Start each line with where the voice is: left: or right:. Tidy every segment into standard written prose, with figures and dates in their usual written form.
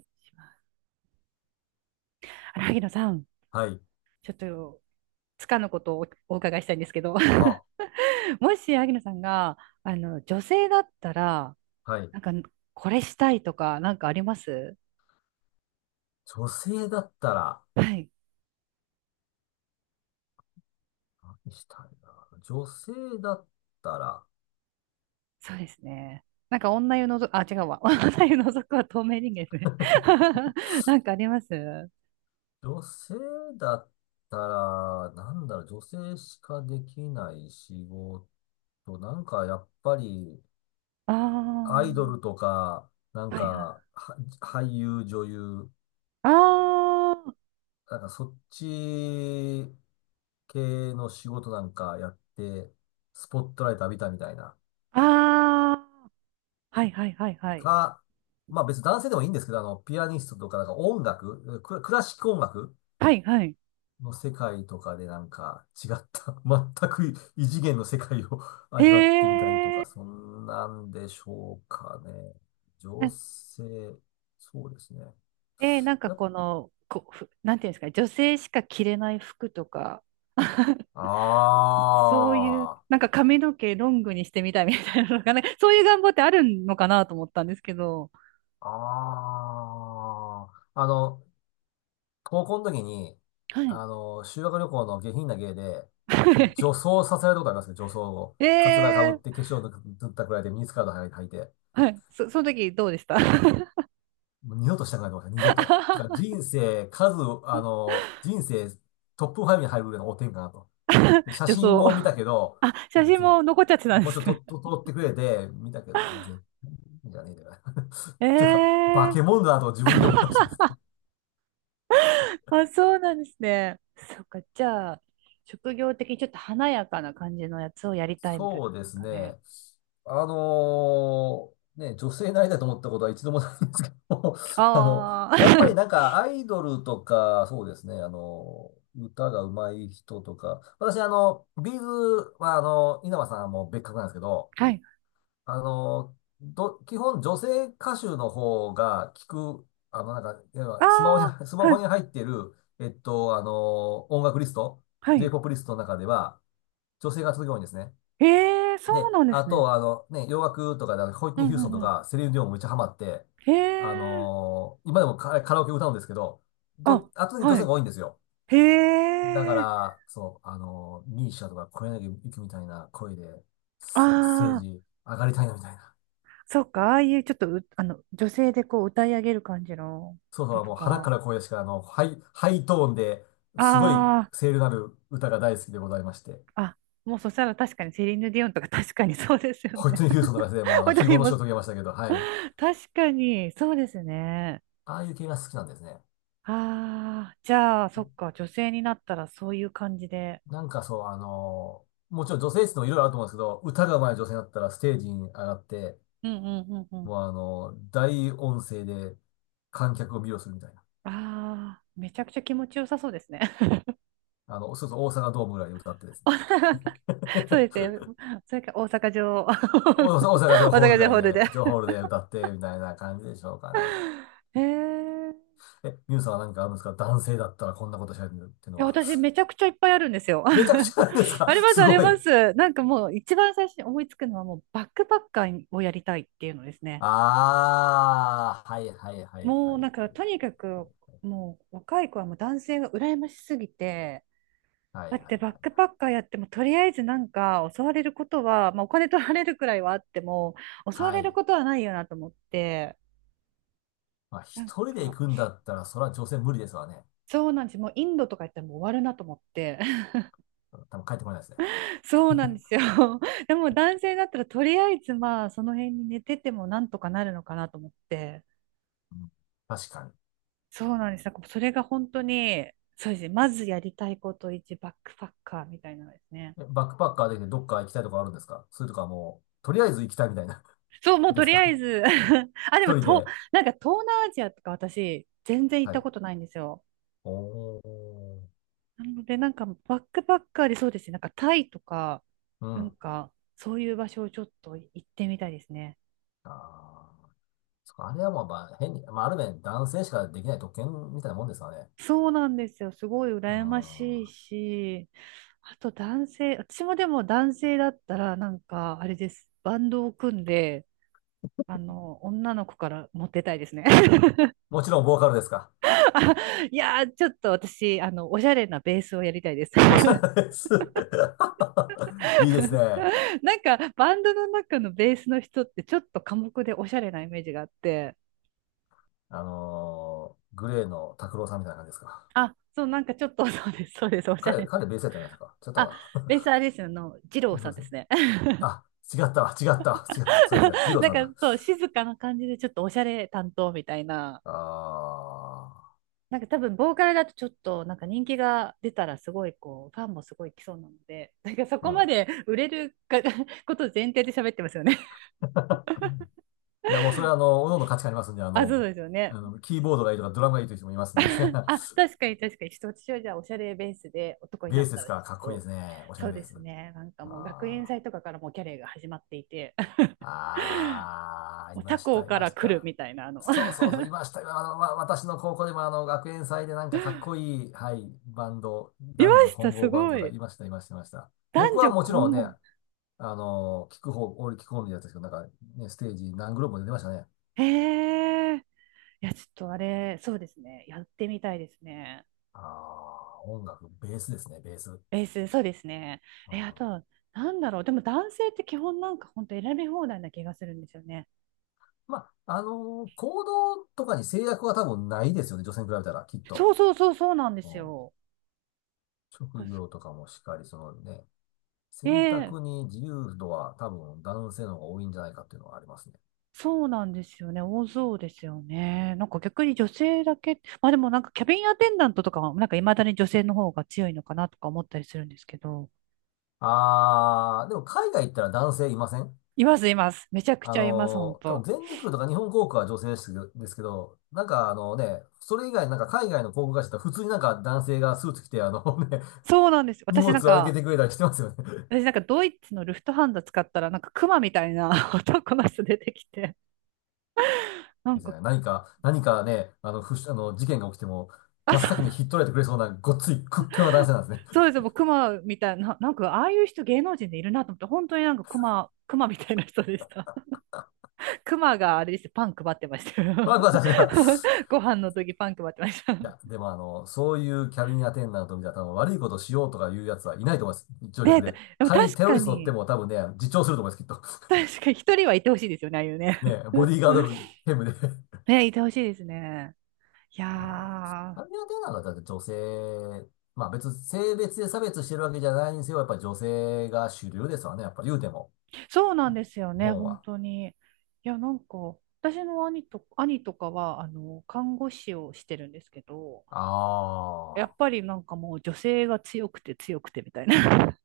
right: アますあれ萩野さん、
left: はい。
right: ちょっとつかぬことをお伺いしたいんですけど。
left: は。
right: もし萩野さんが女性だったら、
left: はい。
right: なんかこれしたいとか、なんかあります？
left: 女性だったら、
right: はい、
left: 何したいな。だったら、
right: そうですね。なんか女湯のぞ、あ、違うわ。女湯のぞくは透明人間ですね。なんかあります？
left: 女性だったら、なんだろう、女性しかできない仕事。なんか、やっぱり、
right: あ
left: アイド
right: あ
left: ルとか、な
right: ー、
left: ん
right: はいはい。
left: か、俳優、女優、
right: あ
left: なんか、そっち系の仕事なんかやって、スポットライト浴びたみたいな。
right: あ、ああ、はいはいはいはい。
left: か、まあ別に男性でもいいんですけど、ピアニストとかなんか音楽、クラシック音楽
right: はいはい。
left: の世界とかでなんか違った、全く異次元の世界を
right: へ
left: 味わってみたりと
right: え。
left: か、そんなんでしょうかね。女性、そうですね。
right: で、なんか
left: やっ
right: この、こ、ふなんていうんですかね、女性しか着れない服とか、そういう、
left: あ
right: なんか髪の毛ロングにしてみたいみたいなのがね、そういう願望ってあるのかなと思ったんですけど。
left: あ、ああ、高校の時に、
right: はい。
left: 修学旅行の下品な芸で、女 装させられたことありますね、女装を。
right: え
left: カツラ被っ
right: ー、
left: て、化粧塗ったくらいでミニスカート履いて、
right: はい。その時どうでした？
left: もう二度としたくないと思いました、二度と。だから人生、数、あの、人生トップ5に入るぐらいの汚点かなと。で写
right: 女
left: 真
right: 装。
left: も見たけど、
right: あ、写真
left: ぜ、
right: も残っちゃってたんで
left: もうちょっ
right: す
left: と
right: ね。
left: とと撮ってくれて、見たけど、絶対じゃねえだよな。というか、化
right: え
left: け
right: ー、
left: 物だなと自分で思いましたね。
right: あ、そうなんですね。そっか、じゃあ、職業的にちょっと華やかな感じのやつをやりたいみたいな
left: そう
right: 感じ
left: で
right: です
left: す
right: かね。
left: ね。ね、女性になりたいと思ったことは一度もないんですけど、あの、
right: あ
left: やっぱ
right: あ、
left: り なんかアイドルとか、そうですね、歌が上手い人とか、私ビーズは稲葉さんも別格なんですけど、
right: はい。
left: あの、基本女性歌手の方が聞く、なんか、いわ
right: あ
left: ゆるスマホに、ス
right: あ、
left: マ
right: は
left: ホ
right: い、
left: に入ってる、音楽リスト、
right: はい。
left: J-POP リストの中では、女性が続く多いんですね。
right: へえ、そう
left: で、
right: なんで
left: あ
right: すね。
left: と、ね、洋楽とかで、ホイット
right: う
left: ニ
right: ん
left: ー・
right: う
left: ヒューストンと
right: んうん。
left: か、セリーヌ・ディオンもめっちゃハマって、
right: へえ、
left: 今でもカラオケ歌うんですけど、
right: あ、
left: 圧倒に女
right: は
left: 性
right: い。
left: が多いんですよ。
right: へ
left: だか
right: え、
left: ら、そう、ミーシャとか、小柳ゆきみたいな声で、
right: あ
left: スステー
right: あ、
left: ジ上がりたいなみたいな。
right: そっか、ああいうちょっとう、あの、女性でこう歌い上げる感じの
left: そう
right: の
left: そう、
right: と
left: もう腹か
right: か。
left: ら声しか、ハイトーンで、すごい
right: あ
left: 声量のある歌が大好きでございまして、
right: あ、あ、もうそしたら確かにセリーヌ・ディオンとか確かにそうですよ
left: ホイット
right: ね。
left: ニー・ヒューストンとか でも、非
right: 踊り
left: 業の
right: ま
left: 死を
right: す。
left: 遂げましたけど、はい。
right: 確かに、そうですね。
left: ああいう系が好きなんですね。
right: ああ、じゃあ、そっか、女性になったらそういう感じで。
left: なんかそう、もちろん女性質のいろいろあると思うんですけど、歌が上手い女性だったらステージに上がって、
right: うんうんうんうん。
left: もう大音声で観客を魅了するみたいな。
right: ああ、めちゃくちゃ気持ちよさそうですね。
left: そうそう、大阪ドームぐらいで歌ってですね。
right: そうで すね。それか大阪城、
left: 大
right: 大
left: 阪、大阪城ホール
right: 阪
left: ぐ
right: 城
left: らい
right: ホールで。
left: で、城ホールで歌って、みたいな感じでしょうかね。
right: へえ。
left: え、ミュウさんは何かあるんですか？男性だったらこんなことしゃべるっていう
right: い
left: の
right: や、
left: は。
right: 私めちゃくちゃいっぱいあるんですよ。
left: めちゃくちゃなんです か？
right: あります、
left: す
right: あり
left: ご
right: ま
left: い。
right: す。なんかもう一番最初に思いつくのは、もうバックパッカーをやりたいっていうのですね。
left: あー、はいはいはいは
right: もう
left: い
right: なん
left: は
right: か
left: い。
right: とにかく、もう若い子はもう男性が羨ましすぎて、
left: はいは
right: だ
left: い
right: っ
left: は
right: てバック
left: い。
right: パッカーやっても、とりあえずなんか襲われることは、まあ、お金取られるくらいはあっても襲わ
left: は
right: れる
left: い。
right: ことはないよなと思って。
left: まあ、
right: な
left: 一
right: ん
left: 人で
right: か
left: 行くんだったら、それは女性無理ですわね。
right: そうなんですよ、もうインドとか行ったらもう終わるなと思って。
left: 多分帰ってこないですね。
right: そうなんですよ。 でも男性だったら、とりあえずまあその辺に寝ててもなんとかなるのかなと思って。
left: うん、確かに。
right: そうなんです、なんかそれが本当に、そうですね、まずやりたいこと1、バックパッカーみたいなのですね。
left: バックパッカーでどっか行きたいとこあるんですか？それとかもう、とりあえず行きたいみたいな
right: そう、も う
left: で
right: と
left: す
right: りあ
left: か？
right: えず、 あ、でも、
left: 一人
right: と、
left: で。
right: なんか東南アジアとか私、全然行っ
left: は
right: た
left: い。
right: ことないんですよ。
left: おー。
right: なので、なんかバックパッカーで、そうですね、なんかタイとか、
left: う
right: なん
left: ん。
right: かそういう場所をちょっと行ってみたいですね。
left: あー。そっかあれはもう、まあ、変に、まあ、ある面男性しかできない特権みたいなもんですわね。
right: そうなんですよ。すごい
left: うん。
right: 羨ましいし、あと男性、私もでも男性だったら、なんかあれです。バンドを組んで、女の子からモテたいですね。
left: もちろんボーカルですか？
right: あ、いやー、ちょっと私、おしゃれなベースをやりたいです。
left: おしゃ れです。いいですね。
right: なんかバンドの中のベースの人ってちょっと寡黙でおしゃれなイメージがあって、
left: グレーの拓郎さんみたいな感じですか？
right: あ、そう、なんかちょっと、そうです、そうです、おしゃ
left: 彼、
right: れな。
left: 彼ベースやったんないですか？違った
right: あ、
left: か
right: ベースあれですよ、二郎
left: な。 そう
right: さん
left: です
right: で
left: ね。
right: すね。
left: あ、違ったわ、違ったわ、違った。そうですね。二 郎
right: なん
left: さん
right: か
left: だ。
right: そう、静かな感じでちょっとおしゃれ担当みたいな。
left: あ
right: なんか多分ボーカルだとちょっとなんか人気が出たらすごいこうファンもすごい来そうなので、なんかそ
left: あ、う
right: こま
left: ん。
right: で売れるか、 ことを前提で喋ってますよね。
left: いや、もうそれは各々の価値観ありますんで、
right: あ、そうですよね。
left: キーボードがいいとかドラムがいいという人もいますんでですね。
right: あ、確 かに確かに。ちょっと私はじゃあおしゃれベースで男に
left: ベ
right: な
left: ー
right: っ
left: スで
right: た
left: す
right: らち
left: から、かっこいい
right: ょっ
left: で
right: と、
left: すね。おしゃ
right: そ
left: れ
right: う
left: ベ
right: で
left: ース。
right: すね。なんかもう学園
left: あ
right: 祭とかから、もうキャレーが始まっていて、
left: あ、ああ、
right: も
left: い
right: う他
left: まし
right: 校
left: た、い
right: か
left: ま
right: ら
left: し
right: 来る
left: た。
right: みたいな、
left: そう そうそう、いました。私の高校でも学園祭でなんかかっこいい、はい、バンド、
right: いま
left: 男女
right: した、
left: 混
right: す
left: 合バン
right: ご
left: ドが
right: い。
left: いました、いました、いました。
right: 男
left: 僕
right: 女
left: はもちろん
right: 混
left: ね、
right: 合。
left: 聞く方、俺聞く方のやつですけど、なんかね、ステージ何グループも出てましたね。
right: へえ。いや、ちょっとあれ、そうですね。やってみたいですね。
left: ああ、音楽、ベースですね、ベース。う
right: ベース、そうですね。え、あ
left: ん、
right: と、なんだろう。でも男性って基本なんか本当選び放題な気がするんですよね。
left: まあ、行動とかに制約は多分ないですよね、女性に比べたら、きっと。
right: そうそうそうそう、なんで
left: うん、
right: すよ。
left: 職業とかもしっかり、そのね、選
right: ええ、
left: 択に自由度は多分男性の方が多いんじゃないかっていうのはありますね。
right: そうなんですよね。多そうですよね。なんか逆に女性だけ、まあでもなんかキャビンアテンダントとかは、なんか未だに女性の方が強いのかなとか思ったりするんですけど。
left: ああ、でも海外行ったら男性いません？
right: います、います。めちゃくちゃいます、本
left: 多分
right: 当。
left: 全日空とか日本航空は女性ですけど、ですけどなんかね、それ以外なんか海外の航空会社だって普通になんか男性がスーツ着てね、
right: そうなんですよ。
left: 荷物
right: 私
left: を
right: なん
left: 預け
right: か、
left: てくれたりしてますよね。
right: 私なんかドイツのルフトハンダ使ったら、なんかクマみたいな、 男の人出てきて、な
left: い
right: ん
left: いで
right: か、
left: すね、何か、何かね、あの、ふし、あの、事件が起きても、
right: あ、
left: 真っ
right: そ
left: 先に
right: う、
left: 引っ取られてくれそうなごっつい屈強な男性なんです
right: そ
left: ね。
right: うです、もうクマみたいな、なんかああいう人芸能人でいるなと思って、本当になんかクマ、クマみたいな人でした。クマがあれですよ、パン配ってましたよ。
left: ワクワクさすが。
right: ご飯の時パン配ってました。
left: いや、で もそういうキャビンアテンダントみたいな多分悪いことしようとかいうやつはいないと思います。乗
right: ね、
left: 客
right: で
left: で。
right: も
left: 仮に
right: 確
left: テロ
right: か
left: リスト乗って
right: に、
left: も多分ね、自重すると思います、きっと。
right: 確かに 一人はいてほしいですよね、ああいうね。
left: ね、ボディーガード 兼務で。
right: ね、いてほしいですね。いや
left: ああ。
right: ー、
left: アビアンテナがだって女性、まあ別に性別で差別してるわけじゃないにせよ、やっぱり女性が主流ですわね。やっぱり言うても、
right: そうなんですよ
left: 日
right: ね、
left: 本
right: 本
left: は。
right: 当に。いや、なんか、私の兄と、兄とかは、看護師をしてるんですけど、や
left: あ
right: っ
left: あ。
right: ぱりなんかもう女性が強くて強くてみたいな。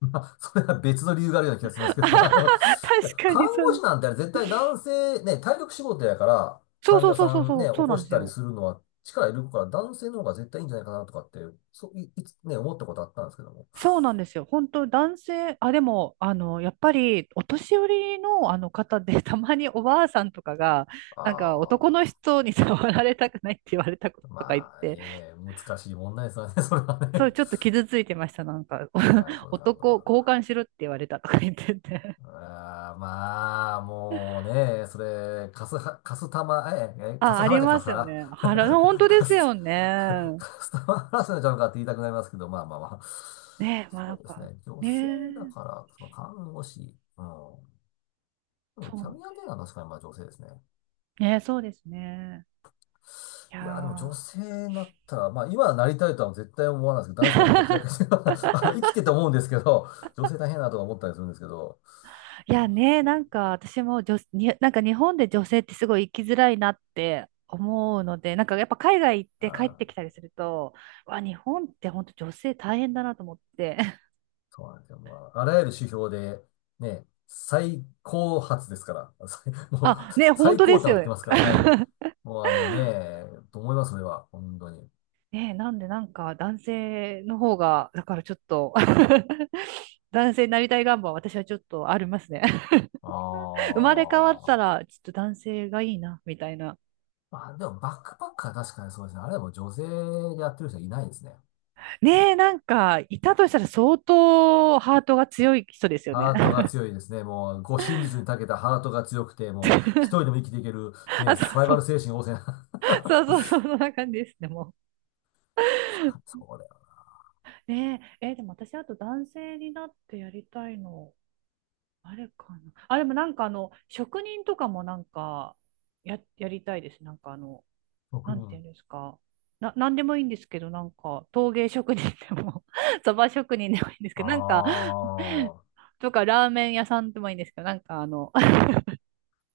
left: まあ、それは別の理由があるような気がしますけど。い や、
right: 確か
left: 看
right: にそう
left: 護
right: で
left: 師
right: す。
left: なんてあれ絶対男性、ね、体力仕事やから、
right: そう
left: 患
right: そう
left: 者
right: そう
left: さ
right: そう
left: ん
right: そ
left: ね、
right: う、
left: 起
right: そうな
left: こ
right: んで
left: し
right: す
left: たり
right: よ。
left: するのは力いるから、男性の方が絶対いいんじゃないかなとかって、そう、いつね、思ったことあったんですけども。
right: そうなんですよ。本当男性、あ、でも、やっぱり、お年寄りの、あの方で、たまにおばあさんとかが、
left: あ
right: なんか、男の
left: あ。
right: 人に触られたくないって言われたこととか言っ
left: まあ、
right: て、
left: いいね。難しい問題ですわね、それは
right: そう、
left: ね。
right: ちょっと傷ついてました。なんか、
left: なる ほど、なるほど、なる
right: 男、
left: ほ
right: 交
left: ど。
right: 換しろって言われたとか言ってて。
left: あーまあ、もうね、それ、カスは、カスタマ、え、え、カ
right: あ、
left: ス
right: あ
left: ハラ
right: り
left: じゃ
right: ま
left: カス
right: す
left: ハ
right: よ
left: ラ
right: ね。腹の、本 当で
left: カ
right: す
left: ス、
right: よね。
left: カスタマーハラスメントちゃうのかって言いたくなりますけど、まあまあまあ。
right: ねえ、まあな
left: そ
right: ん
left: うです
right: か、
left: ね、女
right: ね
left: 性だ
right: え、
left: から、その看護師、うん。でも
right: そ
left: キ
right: う
left: ャ
right: な
left: ビ
right: ん
left: ア
right: で
left: ンテー
right: す。
left: ナーは確かにまあ女性ですね。
right: ねえ、そうですね。いや
left: いや、でも女
right: ー、
left: 性になったら、まあ今はなりたいとは絶対思わないですけど、男性の方が絶対気楽に 生きてて思うんですけど、女性大変だなとか思ったりするんですけど、
right: いやね、
left: そう
right: 私もなんか日本で女性ってすごい生きづらいなって思うので、なんかやっぱ海外行っ
left: あ
right: て帰っ
left: ー
right: てきたりすると、わ、日本って本当女性大変だなと思って。
left: そうなんですよ。もう、あらゆる指標で、ね、最高発ですから。最もう、
right: あ、ね、本
left: 最
right: 当
left: 高
right: で
left: 端
right: す
left: を
right: よ
left: 言って
right: ね。
left: ますから、は い。もう、あのね、と思います、それは。本当に。
right: ね、なんでなんか男性の方が、だからちょっと、 男性になりたい願望は私はちょっとありますね。
left: あ
right: 生まれ変わった
left: あ。
right: ら、ちょっと男性がいいな、みたいな。
left: まあ、でも、バックパッカー確かにそうですね。あれはもう女性でやってる人はいないですね。
right: ねえ、なんか、いたとしたら相当ハートが強い人ですよね。
left: ハートが 強いですね。もう、護身術に長けたハートが強くて、もう、一人でも生きていける、ね、
right: あ、そ
left: サ
right: う
left: バイ
right: そ
left: バ
right: う。
left: ル精神旺盛な。
right: そうそうそう、そんな感じですね、もう。
left: そうだよ。
right: ねえ、えーでも私、あと男性になってやりたいの、あれかな。あ、でもなんかあの、職人とかもなんか、やりたいです。なんかあの、
left: 職
right: なんてい
left: 人。
right: うんですか。なんでもいいんですけど、なんか、陶芸職人でも、 そば職人でもいいんですけど、なんか
left: ああ。
right: とか、ラーメン屋さんでもいいんですけど、なんかあの、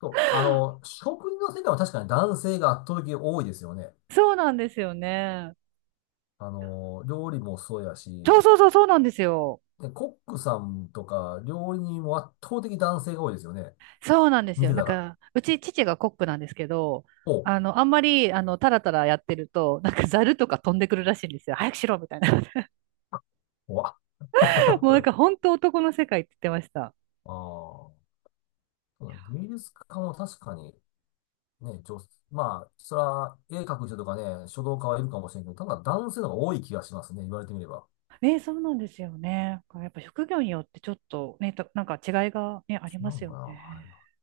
left: そう、食事の世界は確かに男性が圧倒的に多いですよね。
right: そうなんですよね。
left: 料理もそうや
right: そ
left: し、
right: うそうそう、そうなんですよ。
left: で、コックさんとか料理人も圧倒的に男性が多いですよね。
right: そうなんです
left: 見
right: よ。
left: て
right: な
left: た
right: ん
left: ら。
right: か、うち父がコックなんですけど、
left: おう、
right: あの、あんまり、タラタラやってると、なんかザルとか飛んでくるらしいんですよ。早くしろみたいな。
left: おわ。
right: もうなん
left: あ
right: か本当男の世界って言ってました。
left: あ、そうだ芸術家も確かに、ね、女、まあ、そら、絵描く人とかね、書道家はいるかもしれんけど、ただ男性の方が多い気がしますね、言われてみれば。
right: ね、そうなんですよね。やっぱ職業によってちょっとね、なんか違いがね、あり
left: 違う
right: ます
left: の
right: よ
left: かな。は
right: ね。
left: い